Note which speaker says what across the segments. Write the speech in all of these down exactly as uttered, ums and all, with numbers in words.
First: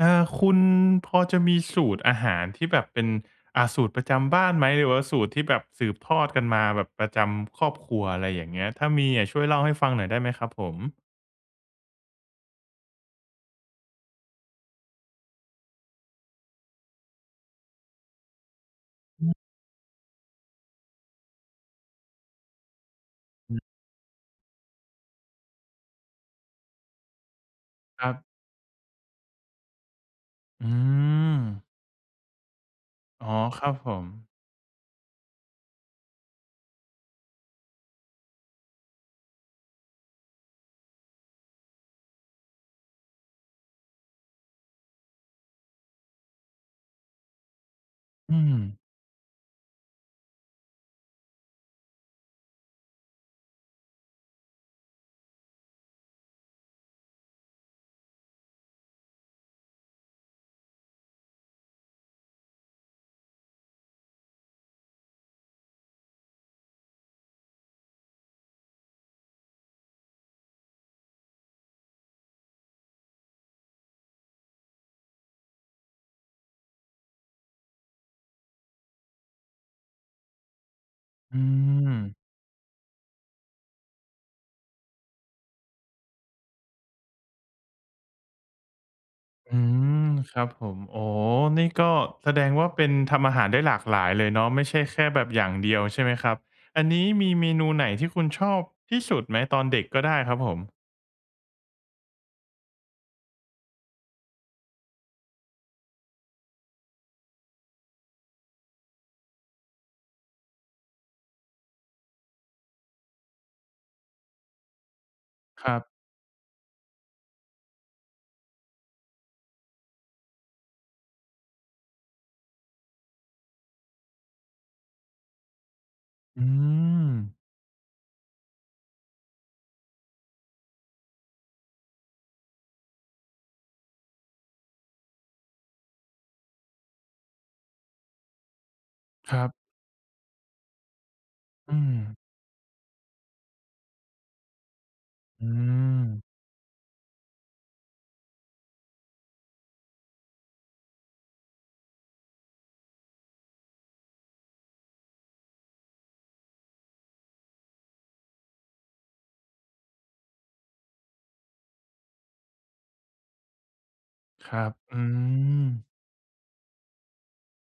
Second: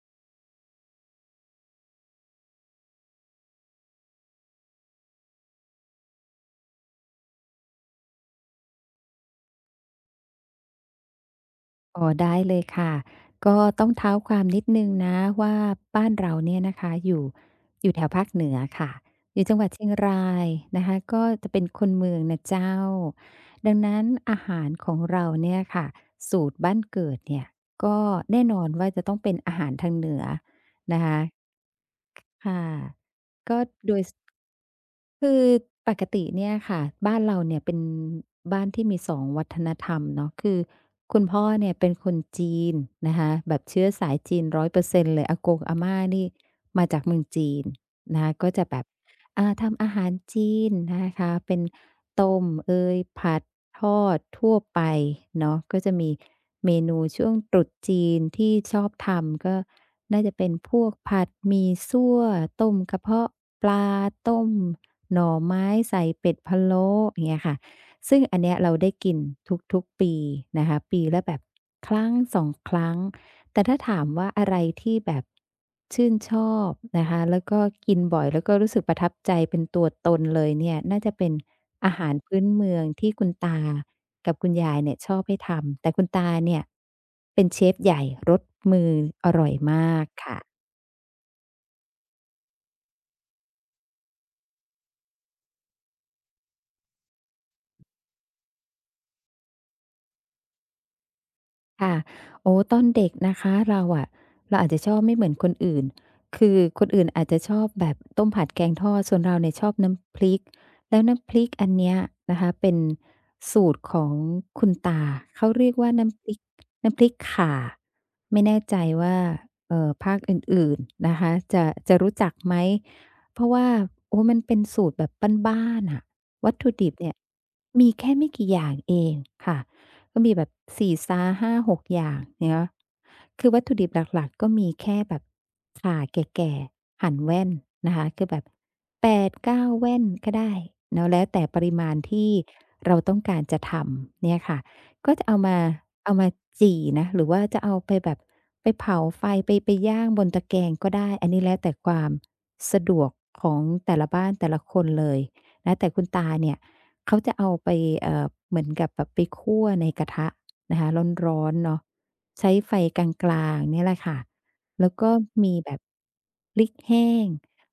Speaker 1: อาคุณพอจะมีสูตรอาหารที่แบบเป็นอ่าสูตรประจำบ้านไหมหรือว่าสูตรที่แบบสืบทอดกันมาแบบประจำครอบครัวอะไรอย่างเงี้ยถ้ามีอะช่วยเล่าให้ฟังหน่อยได้ไหมครับผม
Speaker 2: อ๋อได้เลยค่ะก็ต้องเท้าความนิดนึงนะว่าบ้านเราเนี่ยนะคะอยู่อยู่แถวภาคเหนือค่ะ
Speaker 1: อือ
Speaker 2: อยู่จังหวัดเชียงรายนะคะก็จะเป็นคนเมืองนะเจ้า
Speaker 1: ฮึ
Speaker 2: ดังนั้นอาหารของเราเนี่ยค่ะสูตรบ้านเกิดเนี่ยก็
Speaker 1: ครับ
Speaker 2: แน่นอนว่าจะต้องเป็นอาหารทางเหนือ
Speaker 1: อื
Speaker 2: นะคะ
Speaker 1: ม
Speaker 2: ค่ะ
Speaker 1: อ๋อ
Speaker 2: ก็
Speaker 1: ครับผ
Speaker 2: โดย
Speaker 1: ม
Speaker 2: คือปกติเนี่ยค่ะบ้านเราเนี่ยเป็นบ้านที่มีสองวัฒนธรรมเนาะคือคุณพ่อเนี่ยเป็นคนจีนนะคะแบบเชื้อสายจีนร้อยเปอร์เซ็นต์เปอร์เซ็นต์เลยอากงอาม่านี่มาจากเมืองจีนนะคะ
Speaker 1: อื
Speaker 2: ก็
Speaker 1: ม
Speaker 2: จะแบบอ่าทำอาหารจีนนะคะเป็นต้มเอยผัด ทอดทั่วไปเนาะก็จะมีเมนูช่วงตรุษจีนที่ชอบทำก็น่าจะเป็นพวกผัดหมี่ซั่วต้มกระเพาะปลาต้มหน่อไม้ใส่เป็ดพะโล้อย่างเงี้ยค่ะซึ่งอันเนี้ยเราได้กินทุกๆปีนะคะปีละแบบครั้งสอสองครั้งแต่ถ้าถามว่าอะไรที่แบบชื่นชอบนะคะแล้วก็กินบ่อยแล้วก็รู้สึกประทับใจเป็นตัวตนเลยเนี่ยน่าจะเป็น
Speaker 1: อืม
Speaker 2: อาหารพื้นเมืองที่คุณตากับคุณยายเนี่ยชอบให้ทำแต่คุณตาเนี่ยเป็นเชฟใหญ่รสมืออร่อย
Speaker 1: อื
Speaker 2: มา
Speaker 1: ม
Speaker 2: ก
Speaker 1: ค
Speaker 2: ค่ะ
Speaker 1: รับผมอ๋อนี่ก็แสดงว่าเป็นทำอาหารได้หลากหลายเลยเนาะไม่ใช่แค่แบบอย่างเดียวใช่ไหมครับอันนี้มีเมนูไหนที่คุณชอบที่สุดไหมตอนเด็กก็ได้ครับผม
Speaker 2: ค่ะโอ้ตอนเด็กนะคะเราอะเราอาจจะชอบไม่เหมือนคนอื่นคือคนอื่นอาจจะชอบแบบต้มผัดแกงทอดส่วนเราเนี่ยชอบน้ำพริกแล้วน้ำพริกอันเนี้ยนะคะเป็นสูตรของคุณตาเขา
Speaker 1: ค
Speaker 2: เรียก
Speaker 1: รับ
Speaker 2: ว่าน้ำพริกน้ำพริกข่าไม่แน่ใจว่าเอ่อภาคอื่นๆนะคะจะจะรู้จักไหมเพราะว่าโอ้มันเป็นสูตรแบบบ้านๆน่ะ
Speaker 1: อื
Speaker 2: วัตถุดิบ
Speaker 1: ม
Speaker 2: เนี่ยมีแค่ไม่กี่อย่างเองค่ะ ก็มีแบบสี่ห้า-หกอย่างเนาะคือวัตถุดิบหลักๆก็มีแค่แบบข่าแก่ๆหั่นแว่นนะคะ คือแบบ
Speaker 1: ครับ
Speaker 2: แปดเก้าแว่นก็ได้เนาะแล้วแต่ปริ
Speaker 1: อื
Speaker 2: มา
Speaker 1: ม
Speaker 2: ณที่เราต้องการจะทำเนี่ยค่ะก็จะเอา
Speaker 1: อื
Speaker 2: มา
Speaker 1: ม
Speaker 2: เอามาจี่นะหรือว่าจะเอาไปแบบไปเผาไฟไปไปย่างบนตะแกรงก็ได้ อันนี้แล้วแต่ความสะดวกของแต่ละบ้านแต่ละคนเลยนะแต่คุณตาเนี่ย เขาจะเอาไปเอ่อเหมือนกับแบบไปคั่วในกระทะนะคะร้อนๆเนาะใช้ไฟกลางๆเนี่ยแหละค่ะ
Speaker 1: ครับ
Speaker 2: แล้ว
Speaker 1: อื
Speaker 2: ก็มี
Speaker 1: ม
Speaker 2: แบบพริกแห้ง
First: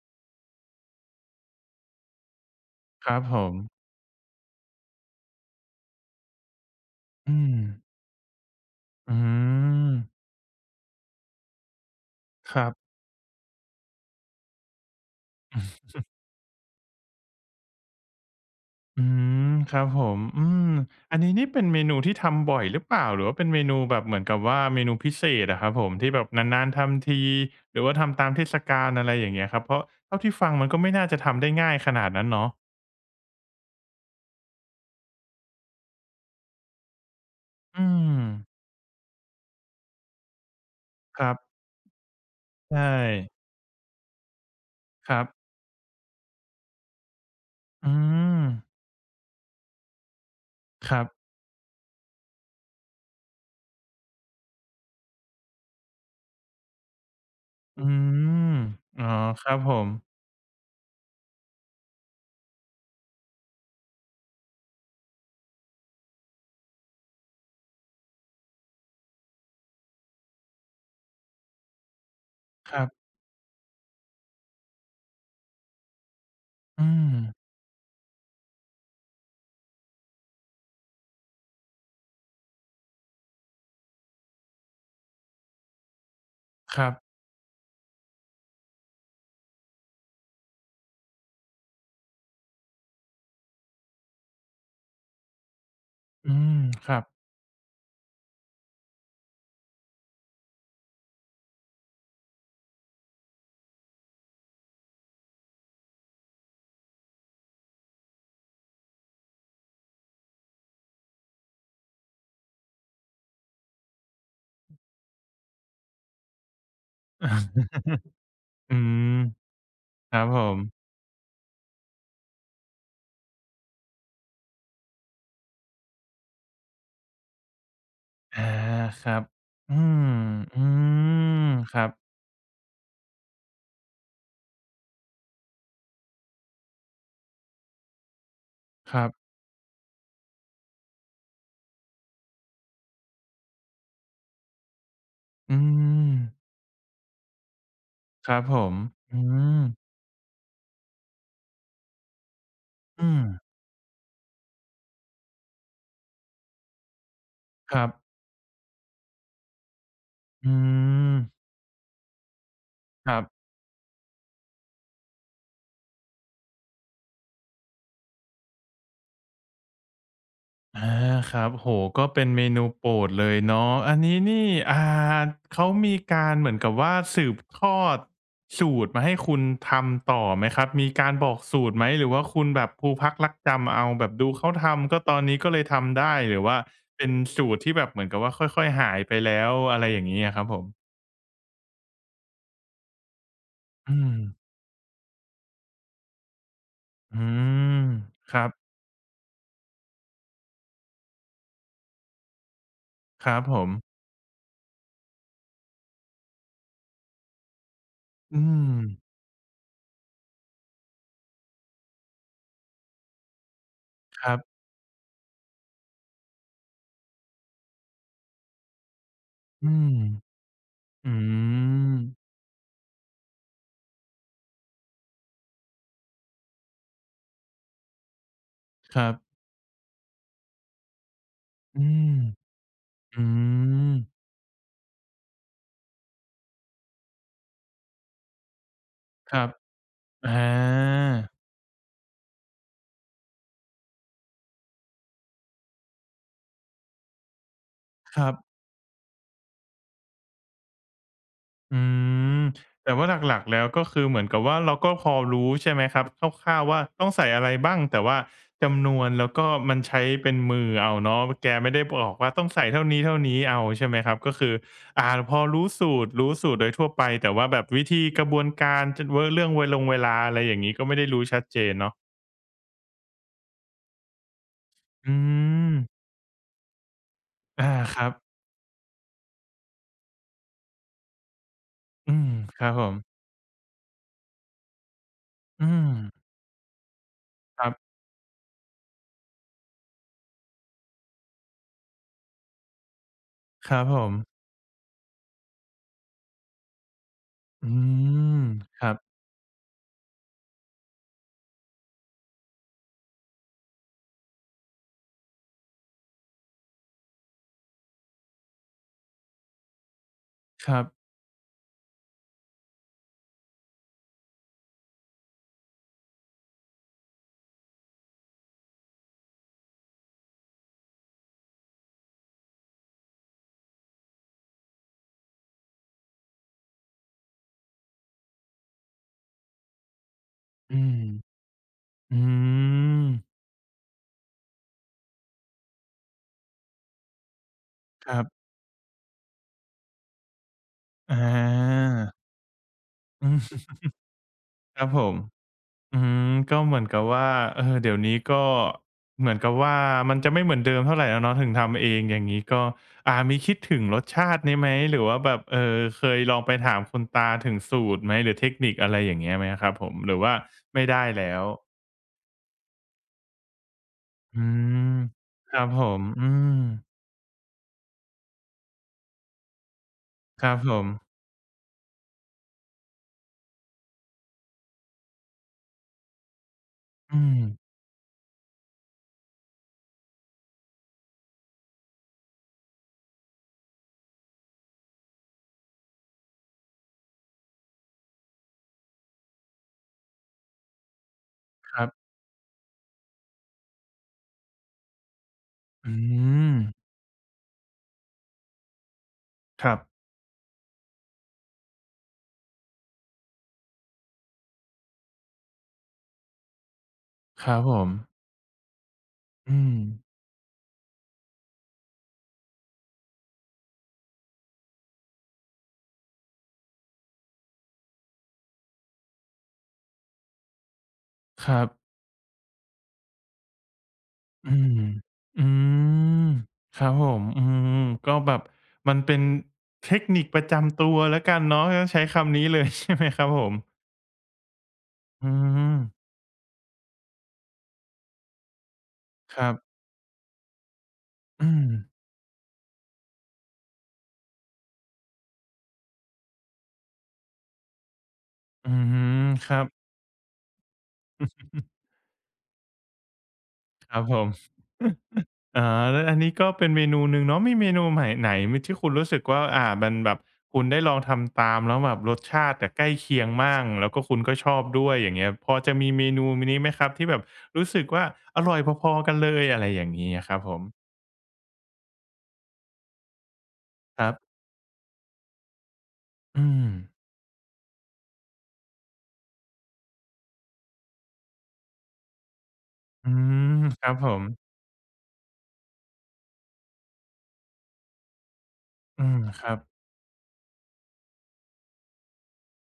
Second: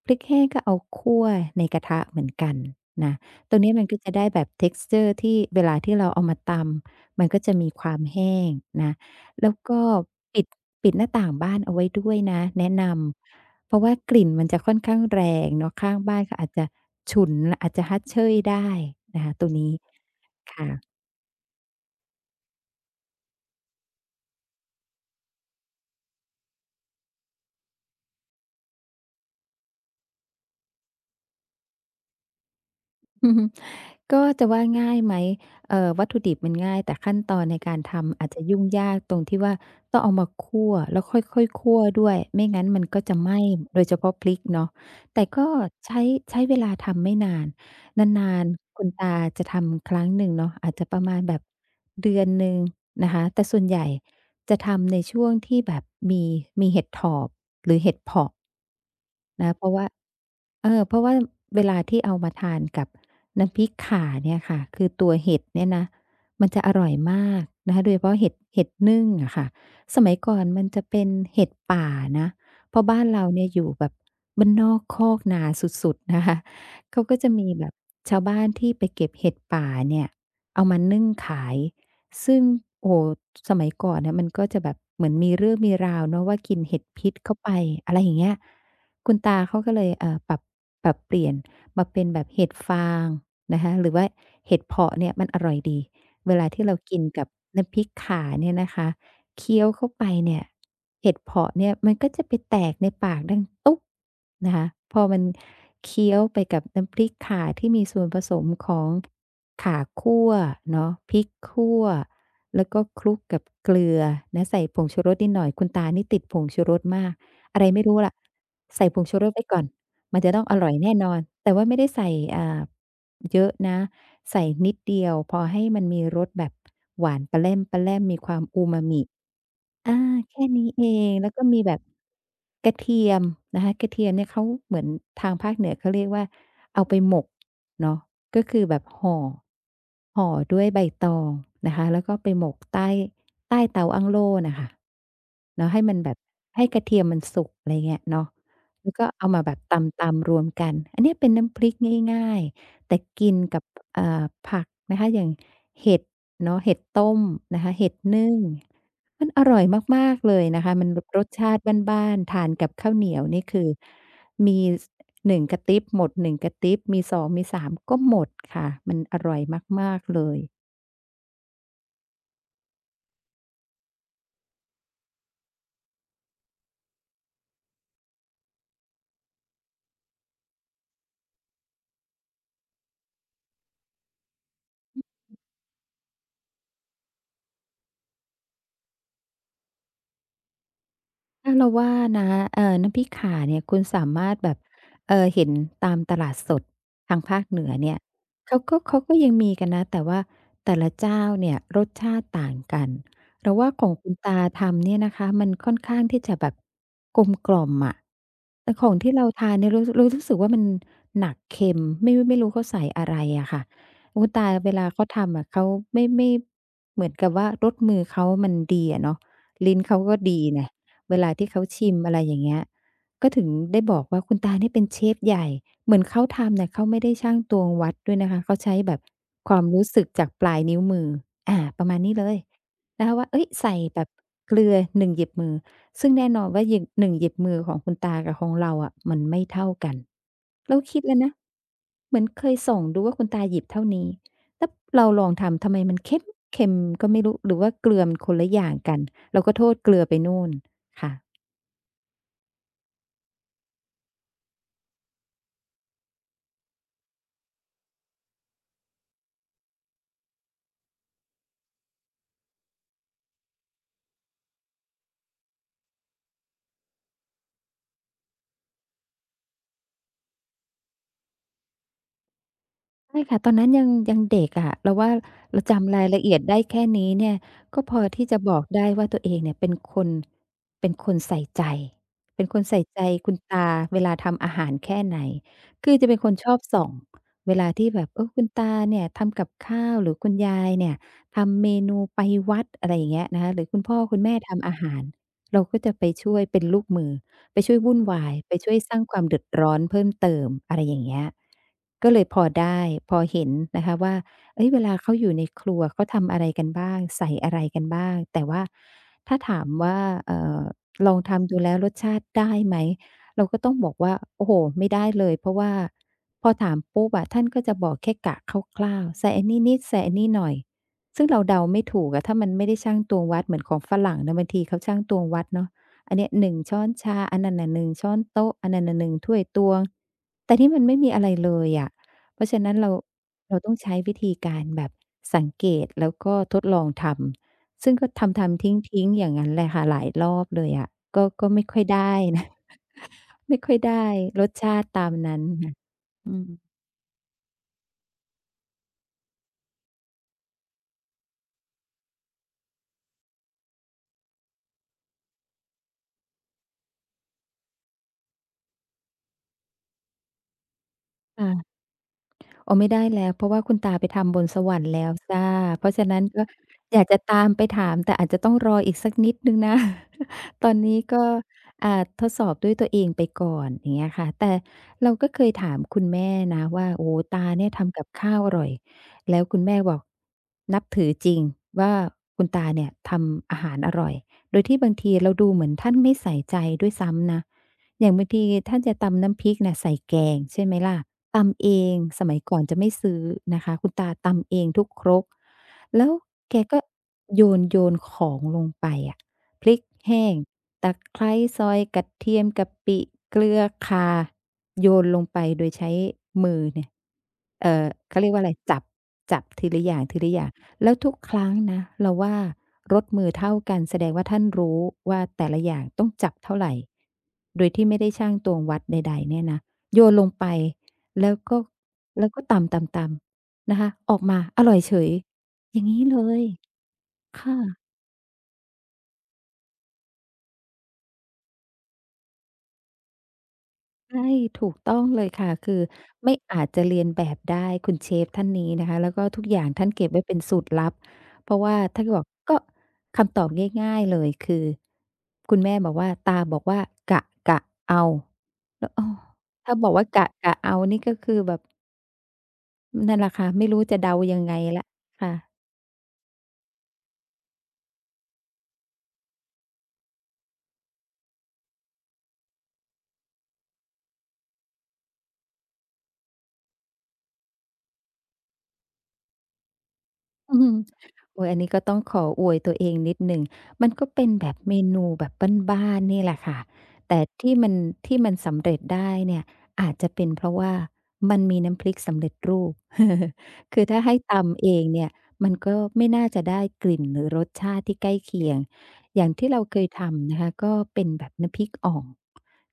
Speaker 2: พริกแห้งก็เอาคั่วในกระทะเหมือนกัน
Speaker 1: ค
Speaker 2: นะ
Speaker 1: รับผ
Speaker 2: ต
Speaker 1: ม
Speaker 2: รงนี้มันก็จะได้แบบ texture ทกซ์เจอร์ที่เวลาที่เราเอามาตำมัน
Speaker 1: อื
Speaker 2: ก็จะ
Speaker 1: ม
Speaker 2: มีความแห้งนะ
Speaker 1: อื
Speaker 2: แล้วก็
Speaker 1: ม
Speaker 2: ปิดปิดหน้าต่างบ้านเอาไว้ด้วยนะ
Speaker 1: ครั
Speaker 2: แนะน
Speaker 1: บ
Speaker 2: ำเพราะว่ากลิ่นมันจะค่อนข้างแรงเนาะข้างบ้านก็อาจจะฉุนอาจจะฮัดเช่ยได้
Speaker 1: อื
Speaker 2: นะคะต
Speaker 1: ม
Speaker 2: รง
Speaker 1: ค
Speaker 2: นี้
Speaker 1: รับผม อืม
Speaker 2: ค่ะ
Speaker 1: อันนี้นี่เป็นเมนูที่ทำบ่อยหรือเปล่าหรือว่าเป็นเมนูแบบเหมือนกับว่าเมนูพิเศษอะครับผมที่แบบนานๆทำทีหรือว่าทำตามเทศกาลอะไรอย่างเงี้ยครับเพราะเท่าที่ฟังมันก็ไม่น่าจะทำได้ง่ายขนาดนั้นเนาะ
Speaker 2: อือฮึก็จะว่าง่ายไหมเอ่อวัตถุดิบมันง่ายแต่ขั้นตอนในการ
Speaker 1: อื
Speaker 2: ทำ
Speaker 1: ม
Speaker 2: อาจจะยุ่งยากตรงที่ว่าต้องเอามาคั่วแล้ว
Speaker 1: ครั
Speaker 2: ค่อย
Speaker 1: บ
Speaker 2: ๆคั่วด้วยไม่งั้นมั
Speaker 1: ใช่
Speaker 2: นก็จะไหม้โดยเฉพาะพริกเนาะ
Speaker 1: ครั
Speaker 2: แต่ก็
Speaker 1: บ
Speaker 2: ใช้ใช้เวลาทำไม่นาน
Speaker 1: อื
Speaker 2: นา
Speaker 1: ม
Speaker 2: นๆคุณตาจะทำครั้งหนึ่งเนาะอาจจะ
Speaker 1: ค
Speaker 2: ป
Speaker 1: รั
Speaker 2: ระมาณ
Speaker 1: บ
Speaker 2: แบบเดือนหนึ่งนะคะแต่ส่วนใหญ่ จะทำในช่วงที่แบบมีมีเห็ดถอบหรือ
Speaker 1: อื
Speaker 2: เห็ดเผาะ
Speaker 1: มอ๋อครั
Speaker 2: นะ
Speaker 1: บ
Speaker 2: เพ
Speaker 1: ผ
Speaker 2: ราะว่า
Speaker 1: ม
Speaker 2: เออเพราะว่าเวลาที่เอามาทานกับน้ำพริกข่าเนี่ยค่ะคือตัวเห็ดเนี่ยนะมันจะอร่อยมากนะคะโดยเฉพาะเห็ดเห็ดนึ่งอะค่ะสมัยก่อนมันจะเป็นเห็ดป่านะ
Speaker 1: ค
Speaker 2: เพ
Speaker 1: รั
Speaker 2: ราะ
Speaker 1: บ
Speaker 2: บ้านเราเนี่ยอยู่แบบบ้านนอกคอกนาสุดๆนะคะ
Speaker 1: อื
Speaker 2: เขา
Speaker 1: ม
Speaker 2: ก็จะมีแบบชาวบ้านที่ไปเก็บเห็ดป่าเนี่ยเอามานึ่งขาย ซึ่งโอ้โฮสมัยก่อนเนี่ยมันก็จะแบบเหมือนมีเรื่องมีราวเนาะว่ากิน
Speaker 1: ค
Speaker 2: เห็ด
Speaker 1: รับ
Speaker 2: พิษเข้าไปอะไรอย่างเงี้ยคุณตาเขาก็เลยเอ่อปรับปรับเปลี่ยนมาเป็นแบบเห็ดฟางนะคะหรือว่าเห็ดเผาะเนี่ยมันอร่อยดีเว
Speaker 1: อื
Speaker 2: ลา
Speaker 1: ม
Speaker 2: ที่เรา
Speaker 1: ค
Speaker 2: กิ
Speaker 1: รั
Speaker 2: น
Speaker 1: บ
Speaker 2: กับน้ำพริกข่าเนี่ยนะคะเคี้ยวเข้าไปเนี่ยเห็ดเผาะเนี่ยมันก็จะไปแตกในปากดังตุ๊บนะคะพอมันเคี้ยวไปกับน้ำพริกข่าที่มีส่วนผสมของ ขาคั่วเนาะพริกคั่วแล้วก็คลุกกับเกลือนะใส่ผงชูรสนิดหน่อยคุณตานี่ติดผงชูรสมากอะไร ไม่รู้ล่ะ
Speaker 1: อื
Speaker 2: ใส่ผง
Speaker 1: ม
Speaker 2: ชูรสไว้ก่อน
Speaker 1: ค
Speaker 2: มั
Speaker 1: รั
Speaker 2: น
Speaker 1: บ
Speaker 2: จะ
Speaker 1: ผ
Speaker 2: ต้องอ
Speaker 1: ม
Speaker 2: ร่อยแน่นอนแต่ว่าไม่ได้ใส่อ่าเยอะนะใส่นิดเดียวพอให้มันมีรสแบบหวานปะแล่มๆมีควา
Speaker 1: อา
Speaker 2: มอูมามิ
Speaker 1: ครับอื
Speaker 2: อา
Speaker 1: ม
Speaker 2: แค่
Speaker 1: อื
Speaker 2: นี้เองแล้วก็
Speaker 1: ม
Speaker 2: มีแบ
Speaker 1: ค
Speaker 2: บ
Speaker 1: รับ
Speaker 2: กระเทียมนะคะกระเทียมเนี่ยเขาเหมือนทางภาคเหนือเขาเรียกว่าเอาไปหมกเนาะก็คือแบบ
Speaker 1: ครั
Speaker 2: ห่อ
Speaker 1: บ
Speaker 2: ห่อด้วยใบตองนะคะแล้วก็ไปหมกใต้ใต้เตาอั้งโล่น่ะค่ะ
Speaker 1: อื
Speaker 2: เนาะให้มัน
Speaker 1: ม
Speaker 2: แบบให้กระเทียมมันสุกอะไรเงี้ยเนาะ
Speaker 1: ครับผม
Speaker 2: แล้วก็
Speaker 1: อื
Speaker 2: เอามาแบ
Speaker 1: ม
Speaker 2: บตำๆรวมกันอันเนี้ยเป็นน้ำพริกง่ายๆแต่
Speaker 1: อืม
Speaker 2: กินกับอ่าผักนะคะอย่างเห็ดเนาะเห็ดต้มนะคะ
Speaker 1: ครั
Speaker 2: เห็
Speaker 1: บ
Speaker 2: ดนึ่ง มันอร่อยมากๆเลย
Speaker 1: อื
Speaker 2: นะคะมันร
Speaker 1: ม
Speaker 2: รสชาติบ้านๆทานกับข้าวเห
Speaker 1: ค
Speaker 2: นี
Speaker 1: รั
Speaker 2: ยวนี่
Speaker 1: บ
Speaker 2: คือมีสหนึ่งกะติ๊บหมดหนึ่งกะติ๊บมีสองมีสามก็หมดค่ะมันอร่อยมากๆเลย
Speaker 1: อาครับโอ้โฮก็เป็นเมนูโปรดเลยเนาะอันนี้นี่อ่าเขามีการเหมือนกับว่าสืบทอดสูตรมาให้คุณทำต่อไหมครับมีการบอกสูตรไหมหรือว่าคุณแบบภูพักรักจำเอาแบบดูเขาทำก็ตอนนี้ก็เลยทำได้หรือว่าเป็นสูตรที่แบบเหมือนกับว่าค่อยๆหายไปแล้วอะไรอย่างงี้อะครับผม
Speaker 2: ถ้าเราว่านะเอ่อน้ำพริกข่าเนี่ยคุณ
Speaker 1: อื
Speaker 2: สา
Speaker 1: ม
Speaker 2: มารถแบบเอ่อเห็นตามตลาดสดทาง
Speaker 1: อื
Speaker 2: ภาคเหนือ
Speaker 1: ม
Speaker 2: เนี่ย
Speaker 1: ครับ
Speaker 2: เขาก็เขาก็ยังมีกันนะแต่ว่าแต่ละเจ้าเนี่ยรสชาติต่างกัน
Speaker 1: ครับ
Speaker 2: เรา
Speaker 1: ผม
Speaker 2: ว่าของคุณตาทำเนี่ยนะคะมันค่อนข้างที่จะแบบกลมกล่อมอะ
Speaker 1: อืม
Speaker 2: แต่ของที่เราทานเนี่ยรู้รู้รู้สึกว่ามันหนักเค็มไม่ไม่รู้เขาใส่อะไรอะค่ะ
Speaker 1: ค
Speaker 2: คุณ
Speaker 1: รับ
Speaker 2: ตาเวลาเขาทำอะเขาไม่ไม่เหมือนกับว่ารสมือเขามันดีอะเนาะ
Speaker 1: อื
Speaker 2: ลิ้น
Speaker 1: ม
Speaker 2: เขาก็ดีไง
Speaker 1: อื
Speaker 2: เวลาที่เขาชิ
Speaker 1: ม
Speaker 2: มอะไรอย่างเงี้ยก็ถึงได้บอกว่าคุณตาเนี่ยเป็นเชฟใหญ่ เหมือนเขาทำเนี่ยเขาไม่ได้ชั่งตวงวัดด้วยนะคะเขาใช้แบ
Speaker 1: ค
Speaker 2: บ
Speaker 1: รับ
Speaker 2: ความรู้สึกจากปลายนิ้วมืออา
Speaker 1: อื
Speaker 2: ประมาณนี้
Speaker 1: ม
Speaker 2: เลยนะคะ
Speaker 1: อื
Speaker 2: ว่าเฮ้ยใส่
Speaker 1: ม
Speaker 2: แบบเกลือหนึ่งหยิบมือ ซึ่งแน่นอนว่าหยิบหนึ่งหยิบมือของคุณตากับของเราอะมัน
Speaker 1: ค
Speaker 2: ไม่
Speaker 1: รับ
Speaker 2: เท่ากัน
Speaker 1: อา
Speaker 2: เราคิดแล้วนะเหมือนเคยส่องดูว่าคุณตาหยิบเท่านี้แล้วเราลองทำทำไมมันเข้มเค็มก็ไม่รู้หรือว่าเกลือมั
Speaker 1: ค
Speaker 2: น
Speaker 1: รั
Speaker 2: ค
Speaker 1: บ
Speaker 2: นละอย่างกันเราก็โทษเกลือไปนู่น ค่ะ
Speaker 1: อืมแต่ว่าหลักๆแล้วก็คือเหมือนกับว่าเราก็พอรู้ใช่ไหมครับคร่าวๆว่าต้องใส่อะไรบ้าง แต่ว่าจำนวนแล้วก็มันใช้เป็นมือเอาเนาะแกไม่ได้บอกว่าต้องใส่เท่านี้ๆเอาใช่ไหมครับก็คืออ่าพอรู้สูตรรู้สูตรโดยทั่วไปแต่ว่าแบบวิธีกระบวนการจะเว้อเรื่องเวลงเวลาอะไรอย่างงี้ก็ไม่ได้รู้ชัดเจนเนาะ
Speaker 2: ใช่ค่ะตอนนั้นยังยังเด็กอะเราว่า
Speaker 1: อื
Speaker 2: เรา
Speaker 1: ม
Speaker 2: จำรายละเอียดได้แค่นี้เนี่ย
Speaker 1: อา
Speaker 2: ก็พ
Speaker 1: ค
Speaker 2: อ
Speaker 1: รับ
Speaker 2: ที่จะบอกได้ว่าตัวเองเนี่ยเป็นคนเป็นคนใส่ใจ
Speaker 1: อืม
Speaker 2: เป็นค
Speaker 1: ค
Speaker 2: น
Speaker 1: รับ
Speaker 2: ใส่
Speaker 1: ผม
Speaker 2: ใจคุณตาเวลาทำอาหารแค่ไหน
Speaker 1: อืม
Speaker 2: คือจะเป็นคนชอบส่องเว
Speaker 1: ค
Speaker 2: ลา
Speaker 1: รั
Speaker 2: ที่
Speaker 1: บ
Speaker 2: แบบเออคุณตาเนี่ยทำกับข้าวหรือคุณยายเนี่ยทำเมนูไปวัดอะไรอย่างเงี้ยนะคะหรือ
Speaker 1: ค
Speaker 2: คุ
Speaker 1: รั
Speaker 2: ณ
Speaker 1: บผ
Speaker 2: พ่อ
Speaker 1: ม
Speaker 2: คุณแม่ทำอาหารเราก็จะไปช่วยเป็นลูกมือ ไป
Speaker 1: อื
Speaker 2: ช่วยวุ่นวาย
Speaker 1: ม
Speaker 2: ไปช่วย
Speaker 1: ครั
Speaker 2: ส
Speaker 1: บ
Speaker 2: ร้างความเดือดร้อนเพิ่มเติมอะไรอย่างเงี้ยก็เลยพอได้พอเห็นนะคะว่าเฮ้ยเวลาเขาอยู่ในครัวเขาทำอะไรกันบ้างใส่อะไรกันบ้างแต่ว่าถ้าถามว่าเอ่อ
Speaker 1: ครับ
Speaker 2: ลองทำดูแล้วรสชาติได้ไหมเราก็ต้องบอกว่าโอ้โฮไม่ได้เลยเพราะว่าพอถามปุ๊บอะท่านก็จะบอกแค่กะคร่าวๆใส่อันนี้นิดใส่อันนี้หน่อยซึ่งเราเดาไม่ถูกอะถ้ามันไม่ได้ชั่งตวงวัดเหมือนของฝรั่งนะบางทีเขาชั่งตวงวัดเนาะ อันเนี้ยหนึ่งช้อนชาอันนั้นน่ะหนึ่งช้อนโต๊ะอันนั้นน่ะหนึ่งถ้วยตวงแต่นี่
Speaker 1: อื
Speaker 2: มัน
Speaker 1: ม
Speaker 2: ไม่มีอะไรเลยอะ
Speaker 1: อื
Speaker 2: เพราะฉะนั้นเรา
Speaker 1: ม
Speaker 2: เราต้องใช้วิธีการแบบสังเกตแล้วก็ทดลองทำซึ่งก็
Speaker 1: ครั
Speaker 2: ท
Speaker 1: บ
Speaker 2: ำๆทิ้งๆอย่างงั้นแหละค่ะหลายรอบเลยอะ
Speaker 1: อา
Speaker 2: ก็ก็ไม่ค่อยได้นะ
Speaker 1: อื
Speaker 2: ไม่
Speaker 1: ม
Speaker 2: ค่อยได้รสชา
Speaker 1: ครั
Speaker 2: ติ
Speaker 1: บผ
Speaker 2: ตาม
Speaker 1: ม
Speaker 2: นั้นค่ะ
Speaker 1: อืม
Speaker 2: อืม
Speaker 1: ก็เหมือนกับว่าเออเดี๋ยวนี้ก็เหมือนกับว่ามันจะไม่เหมือนเดิมเท่าไรแล้วเนาะถึงทำเองอย่างงี้ก็อ่ามีคิดถึงรสชาตินี้ไหม หรือว่าแบบเอ่อเคยลองไปถามคุณตาถึงสูตรไหม หรือเทคนิคอะไรอย่างเงี้ยไหมอะครับผม หรือว่าไม่ได้แล้ว
Speaker 2: ค่ะ อ๋อไม่ได้แล้วเพราะว่าคุณตาไปทำบ
Speaker 1: อื
Speaker 2: นสวรรค์
Speaker 1: ม
Speaker 2: แล้วจ้ะ
Speaker 1: ครับผ
Speaker 2: เพราะ
Speaker 1: ม
Speaker 2: ฉะนั้น
Speaker 1: อื
Speaker 2: ก็
Speaker 1: ม
Speaker 2: อยากจะตามไปถามแต่อาจจะต้องรออีกสักนิดหนึ่งนะ
Speaker 1: ครับ
Speaker 2: ต
Speaker 1: ผ
Speaker 2: อน
Speaker 1: ม
Speaker 2: นี้ก็อ่าทดสอบด้วยตัวเองไปก่อนอย่างเงี้ยค่ะแต่เราก็เคยถามคุณแม่นะว่าโอ้
Speaker 1: อื
Speaker 2: โฮ
Speaker 1: ม
Speaker 2: ตาเนี่ยทำกับข้าวอร่อยแล้วคุณแม่บอกนับถือจริงว่าคุณตาเนี่ยทำอาหารอร่อยโดยที่บางทีเราดูเหมือนท่านไม่ใส่ใจด้วยซ้ำนะอย่างบางทีท่านจะตำน้ำพริกน่ะใส่แกงใช่ไหมล่ะ ตำเอ
Speaker 1: ครั
Speaker 2: ง
Speaker 1: บ
Speaker 2: สมัยก่อนจะไม่ซื้อนะคะคุณตาตำเองทุกครก
Speaker 1: อื
Speaker 2: แล้ว
Speaker 1: ม
Speaker 2: แกก็โยนโยนของลงไปอะพ
Speaker 1: ครั
Speaker 2: ริ
Speaker 1: บ
Speaker 2: กแห้งตะไคร้ซอยกระเทียมกะปิเกลือข่าโยนลงไปโดยใช้มือเนี่ย
Speaker 1: ครับผ
Speaker 2: เอ่อ
Speaker 1: ม
Speaker 2: เขาเรียกว่าอะไรจับจับ
Speaker 1: อื
Speaker 2: ที
Speaker 1: ม
Speaker 2: ละอย่างทีละอย่างแล้วทุกครั้งนะเราว่ารสมือเท่ากันแสดงว่าท่านรู้ว่าแต่ละอย่างต้องจับเท่าไรโดยที่ไม่ได้ชั่งตวงวัดใดๆเนี่ยนะโยนลงไป แล้ว
Speaker 1: ค
Speaker 2: ก็
Speaker 1: รับ
Speaker 2: แล้วก็ตำๆๆนะคะออกมา
Speaker 1: อื
Speaker 2: อร่
Speaker 1: ม
Speaker 2: อยเฉย
Speaker 1: อื
Speaker 2: อย่างงี้เล
Speaker 1: ม
Speaker 2: ย
Speaker 1: ครับผม อืม
Speaker 2: ค่ะ
Speaker 1: ก็แบบ มันเป็นเทคนิคประจำตัวแล้วกันเนาะต้องใช้คำนี้เลย ใช่ไหมครับผม
Speaker 2: ใช่ถูกต้องเล
Speaker 1: อื
Speaker 2: ยค่ะคือ
Speaker 1: ม
Speaker 2: ไม่อาจจะเลียนแบบได้คุณเชฟท่านนี้นะคะแล้วก็
Speaker 1: ค
Speaker 2: ทุก
Speaker 1: รับ
Speaker 2: อย่างท่านเก็บไว้เป็นสูตรลับ
Speaker 1: อื
Speaker 2: เพราะ
Speaker 1: ม
Speaker 2: ว่าท่านก็บอกก็คำตอบง่ายๆเลยคือคุณแม่บอกว่าตาบอกว่ากะกะเอา
Speaker 1: อื
Speaker 2: แล้วอ้อ
Speaker 1: ม ครับ
Speaker 2: ถ้าบอกว่ากะกะเอานี่ก็คือแบ บนั่นแหละค่ะไม่รู้
Speaker 1: ค
Speaker 2: จะ
Speaker 1: รับผ
Speaker 2: เดายัง
Speaker 1: ม
Speaker 2: ไงแล้วค่ะ
Speaker 1: อาแล้วอันนี้ก็เป็นเมนูหนึ่งเนาะมีเมนูใหม่ไหนไหมที่คุณรู้สึกว่าอ่ามันแบบคุณได้ลองทำตามแล้วแบบรสชาติอะใกล้เคียงมางแล้วก็คุณก็ชอบด้วยอย่างเงี้ยพอจะมีเมนูนี้ไหมครับที่แบบรู้สึกว่าอร่อยพอๆกันเลยอะไรอย่างงี้อะครับผ
Speaker 2: อื
Speaker 1: ม
Speaker 2: มโอยอันนี้ก็ต้องขออวยตัวเองนิดหนึ่งมัน
Speaker 1: ค
Speaker 2: ก็
Speaker 1: รับ
Speaker 2: เป็นแบบเมนูแบบบ้านๆนี่แหละ
Speaker 1: อื
Speaker 2: ค่ะ
Speaker 1: ม
Speaker 2: แต่ที่มันที่มันสำเร็จได้เนี่ยอาจจะเป็นเพราะว่ามันมีน้ำพริกสำเร็จรูป
Speaker 1: อื ม
Speaker 2: คื
Speaker 1: ค
Speaker 2: อ
Speaker 1: รับ
Speaker 2: ถ้า
Speaker 1: ผ
Speaker 2: ให้
Speaker 1: ม
Speaker 2: ตำเองเนี่ยมันก็ไม่น่าจะได้กลิ่นหรือรสชาติที่ใกล้เคียง
Speaker 1: อืม
Speaker 2: อย่าง
Speaker 1: ค
Speaker 2: ที่
Speaker 1: รับ
Speaker 2: เราเคยทำนะคะก็เป็นแบบน้ำพริกอ่อง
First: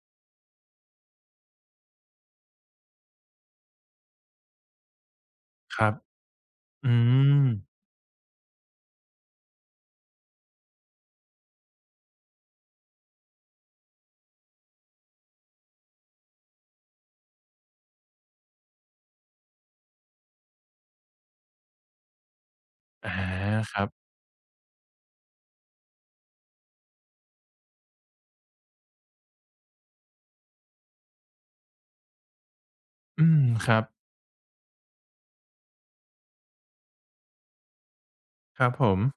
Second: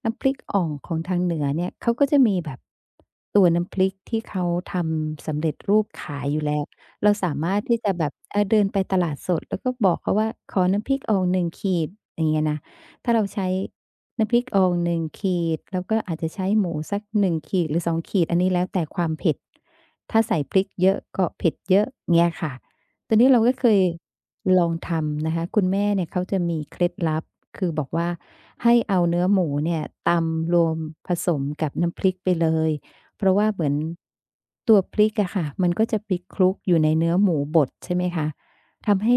Speaker 2: น้ำพริกอ่องของทางเหนือเนี่ยเขาก็จะมีแบบตัวน้ำพริกที่เขาทำสำเร็จ
Speaker 1: ค
Speaker 2: รูป
Speaker 1: รับ
Speaker 2: ขายอยู่แล้ว
Speaker 1: อื
Speaker 2: เราสา
Speaker 1: ม
Speaker 2: มารถที่จะแบบเออเดินไปตลาดสดแล้วก็บอกเขาว่าขอน้ำพริกอองหนึ่งขีดอย่างเงี้ยนะถ้าเราใช้น้ำพริกอองหนึ่งขีดแล้วก็อาจจะใช้หมูสักหนึ่งขีดหรือสองขีดอันนี้แล้วแต่ความเผ็ดถ้าใส่พริกเยอะก็เผ็ดเยอะเงี้ยค่ะ
Speaker 1: อา
Speaker 2: ตัวนี้เราก็เค
Speaker 1: ค
Speaker 2: ย
Speaker 1: รับ
Speaker 2: ลองทำนะคะคุณแม่เนี่ยเขาจะมีเคล็ดลับคือบอกว่าให้เอาเนื้อหมูเนี่ยตำรวมผสมกับน้ำพริกไปเลย
Speaker 1: อื
Speaker 2: เพราะ
Speaker 1: ม
Speaker 2: ว่าเห
Speaker 1: ค
Speaker 2: มือน
Speaker 1: รับ
Speaker 2: ตัวพริกอะค่ะมันก็จะไปคลุกอยู่ในเนื้อหมูบดใช่ไหมคะ
Speaker 1: ครับผม
Speaker 2: ทำให้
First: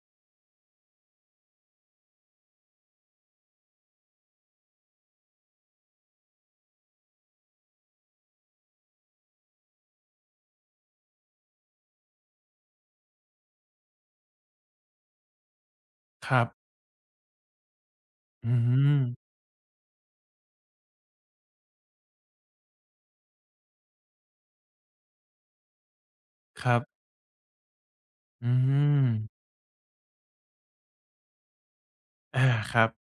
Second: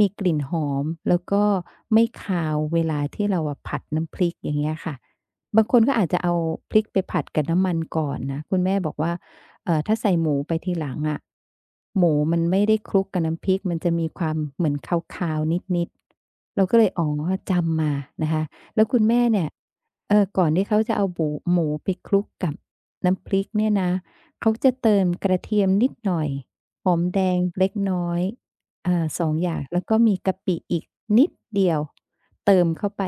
Speaker 2: มีกลิ่นหอมแล้วก็ไม่คาวเวลาที่เราอะผัดน้ำพริกอย่างเงี้ยค่ะ บางคนก็อาจจะเอาพริกไปผัดกับน้ำมันก่อนนะ คุณแม่บอกว่าเอ่อถ้าใส่หมูไปทีหลังอะหมูมันไม่ได้คลุกกับน้ำพริก มันจะมีความเหมือนคาวๆนิด
Speaker 1: ครับ
Speaker 2: ๆ เราก็เลยอ๋อจำมานะคะ
Speaker 1: อื
Speaker 2: แล้วคุณแม่
Speaker 1: ม
Speaker 2: เนี่ยเอ่อก่อนที่เขาจะเอาบูหมูไปคลุกกับ น้ำพริกเนี่ยนะเขาจะเติมกระเทียมนิดหน่อย
Speaker 1: ครั
Speaker 2: หอม
Speaker 1: บ
Speaker 2: แดงเล็กน้อย
Speaker 1: อื
Speaker 2: อ่า
Speaker 1: ม
Speaker 2: สองอย่างแล้วก็มีกะปิอีกนิดเดียว
Speaker 1: อา
Speaker 2: เติม
Speaker 1: ครั
Speaker 2: เข้า
Speaker 1: บ
Speaker 2: ไป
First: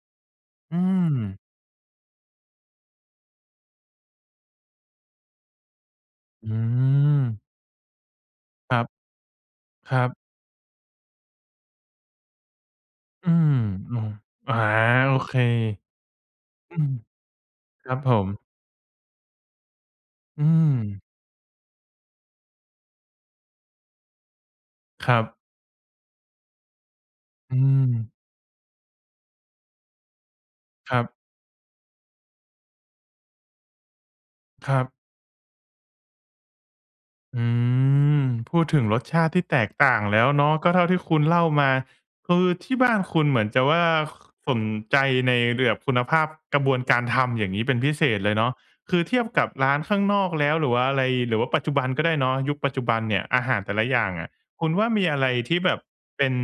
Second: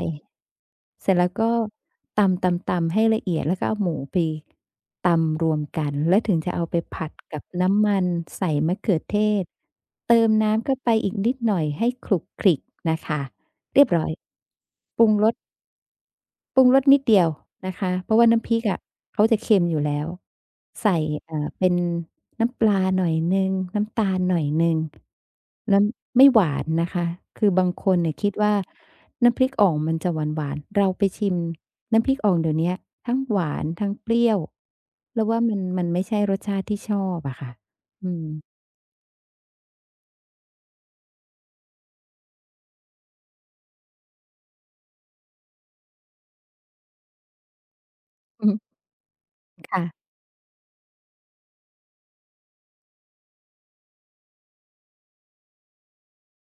Speaker 1: อื
Speaker 2: เส
Speaker 1: ม
Speaker 2: ร็จแล้วก็ตำๆๆให้ละเอียดแล้วก็เอาหมูไปตำรวมกันแล้วถึงจะ
Speaker 1: อื
Speaker 2: เอาไปผัด
Speaker 1: ม
Speaker 2: กับน้ำมันใส่
Speaker 1: ค
Speaker 2: มะ
Speaker 1: รั
Speaker 2: เขือ
Speaker 1: บ
Speaker 2: เทศ
Speaker 1: ครับ
Speaker 2: เติมน้ำเข้าไปอีกนิดหน่อยให้ขลุกขลิกนะคะ
Speaker 1: อืม
Speaker 2: เรียบ
Speaker 1: อื
Speaker 2: ร้อ
Speaker 1: ม
Speaker 2: ย
Speaker 1: อา
Speaker 2: ปรุง
Speaker 1: โอ
Speaker 2: ร
Speaker 1: เค
Speaker 2: ส ปรุง
Speaker 1: อื
Speaker 2: รส
Speaker 1: ม
Speaker 2: นิดเดียวนะ
Speaker 1: ค
Speaker 2: คะ
Speaker 1: รับผ
Speaker 2: เพราะ
Speaker 1: ม
Speaker 2: ว่าน้ำพริกอะเขาจะเค็มอยู่แล้ว
Speaker 1: อืม
Speaker 2: ใส่อ่าเป็นน้ำปลาหน่อยหนึ่งน้ำตาลหน่อยหนึ่ง
Speaker 1: ครับ
Speaker 2: น้ำไม่หวานนะคะคือ
Speaker 1: อื
Speaker 2: บาง
Speaker 1: ม
Speaker 2: คนเนี่ยคิดว่าน้ำพริกอ่องมันจะหวานๆเรา
Speaker 1: ครั
Speaker 2: ไป
Speaker 1: บ
Speaker 2: ชิมน้ำพริกอ่องเดี๋ยวเนี้ยทั้งหวานทั้งเปรี้ยว
Speaker 1: ครับ
Speaker 2: เราว่ามันมันไม่ใช่รสชาติที่ชอบอะ
Speaker 1: อื
Speaker 2: ค่ะอื
Speaker 1: ม
Speaker 2: ม
Speaker 1: พูดถึงรสชาติที่แตกต่างแล้วเนาะก็เท่าที่คุณเล่ามาคือที่บ้านคุณเหมือนจะว่าสนใจในแบบคุณภาพกระบวนการทำอย่างงี้เป็นพิเศษเลย
Speaker 2: อือ
Speaker 1: เนาะ
Speaker 2: ฮึ
Speaker 1: คือเทียบกับร้านข้าง
Speaker 2: ค่ะ
Speaker 1: นอกแล้วหรือว่าอะไรหรือว่าปัจจุบันก็ได้เนาะยุคปัจจุบันเนี่ยอาหารแต่ละอย่างอะคุณว่ามีอะไรที่แบบเป็น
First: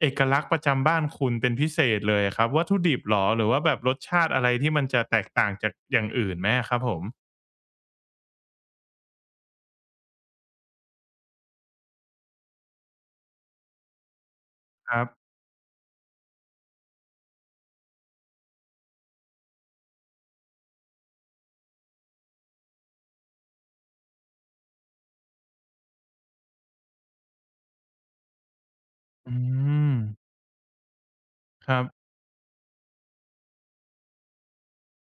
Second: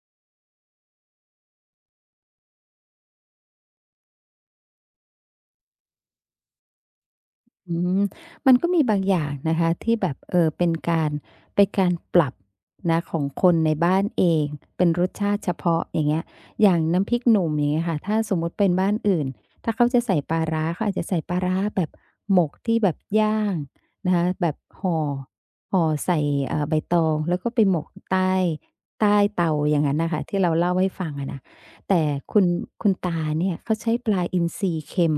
Speaker 1: เอกลักษณ์ประจำบ้านคุณเป็นพิเศษเลยอะครับวัตถุดิบเหรอหรือว่าแบบรสชาติอะไรที่มันจะแตกต่างจากอย่างอื่นไหมอะครับผม
Speaker 2: อืมมันก็มีบางอย่างนะคะที่แบบเออเป็นการเป็นการปรับนะของคนในบ้านเองเป็น
Speaker 1: ครั
Speaker 2: รส
Speaker 1: บ
Speaker 2: ชาติเฉพาะอย่างเงี้ยอย่างน้ำพริกหนุ่มอย่างเงี้ยค่ะถ้าสมมุติเป็นบ้านอื่นถ้าเขาจะใส่ปลาร้าเขาอาจจะใส่ปลาร้าแบบหมกที่แบบย่างนะคะแบบห่อห่อใส่เอ่อใบตองแล้วก็ไปหมกใต้ใต้
Speaker 1: อื
Speaker 2: เตาอย่าง
Speaker 1: ม
Speaker 2: นั้นนะคะที่เราเล่าให้ฟังอะนะ
Speaker 1: ครั
Speaker 2: แต่
Speaker 1: บ
Speaker 2: คุณคุณตาเนี่ยเขาใช้ปลาอินทรีเค็ม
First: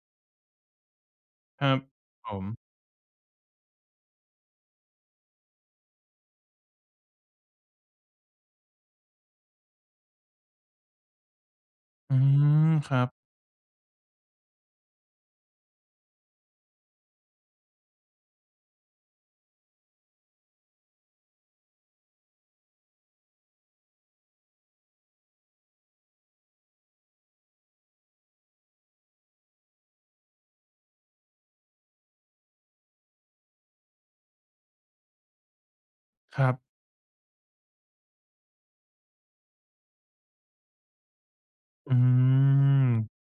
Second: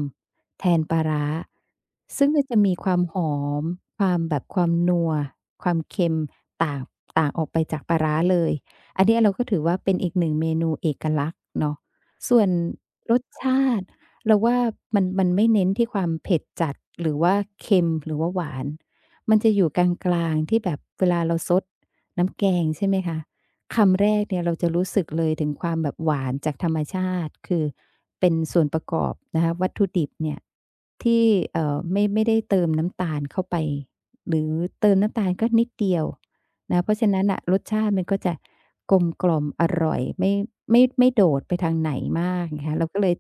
Speaker 2: แทนปลาร้า
Speaker 1: ครับ
Speaker 2: ซึ่
Speaker 1: ผ
Speaker 2: งมั
Speaker 1: ม
Speaker 2: นจะมีความหอมความแบบความนัวความเค็มต่างต่างออกไปจากปลาร้าเลยอันเนี้ยเราก็ถือว่าเป็นอีกหนึ่งเมนูเอกลักษณ์เนาะ
Speaker 1: อื
Speaker 2: ส่วน
Speaker 1: มครับ
Speaker 2: รสชาติเราว่ามันมันไม่เน้นที่ความเผ็ดจัดหรือว่าเค็มหรือว่าหวานมันจะอยู่กลางๆที่แบบเวลาเราซดน้ำแกงใช่ไหมคะ คำแรกเนี่ยเราจะรู้สึกเลยถึงความแบบหวานจากธรรมชาติคือเป็นส่วนประกอบนะคะวัตถุดิบเนี่ยที่เอ่อไม่ไม่ได้เติมน้ำตาลเข้าไปหรือเติมน้ำตาลก็นิดเดียว
Speaker 1: ครับ
Speaker 2: นะเพราะฉะนั้นน่ะรสชาติมันก็จะกลมกล่อมอร่อยไม่ไม่ไม่โดดไปทางไหน
Speaker 1: อื
Speaker 2: มากนะคะ
Speaker 1: ม
Speaker 2: เราก็เลย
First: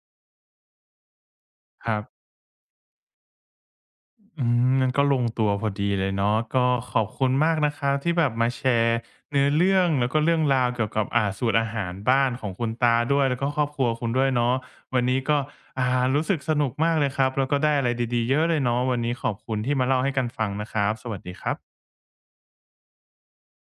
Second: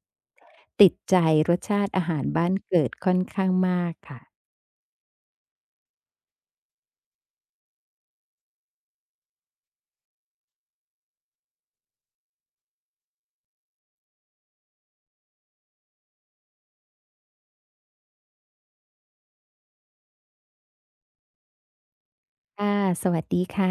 Speaker 2: ติดใจรสชา
Speaker 1: ค
Speaker 2: ติ
Speaker 1: รับ
Speaker 2: อาหารบ้านเกิดค่อนข้างมากค่ะ
Speaker 1: อืมนั่นก็ลงตัวพอดีเลยเนาะก็ขอบคุณมากนะครับที่แบบมาแชร์เนื้อเรื่องแล้วก็เรื่องราวเกี่ยวกับอ่าสูตรอาหารบ้านของคุณตาด้วยแล้วก็ครอบครัวคุณด้วยเนาะวันนี้ก็อ่ารู้สึกสนุกมากเลยครับแล้วก็ได้อะไรดีๆเยอะเลยเนาะวันนี้ขอบคุณที่มาเล่าให้กันฟังนะครับสวัสดีครับ
Speaker 2: ค่ะสวัสดีค่ะ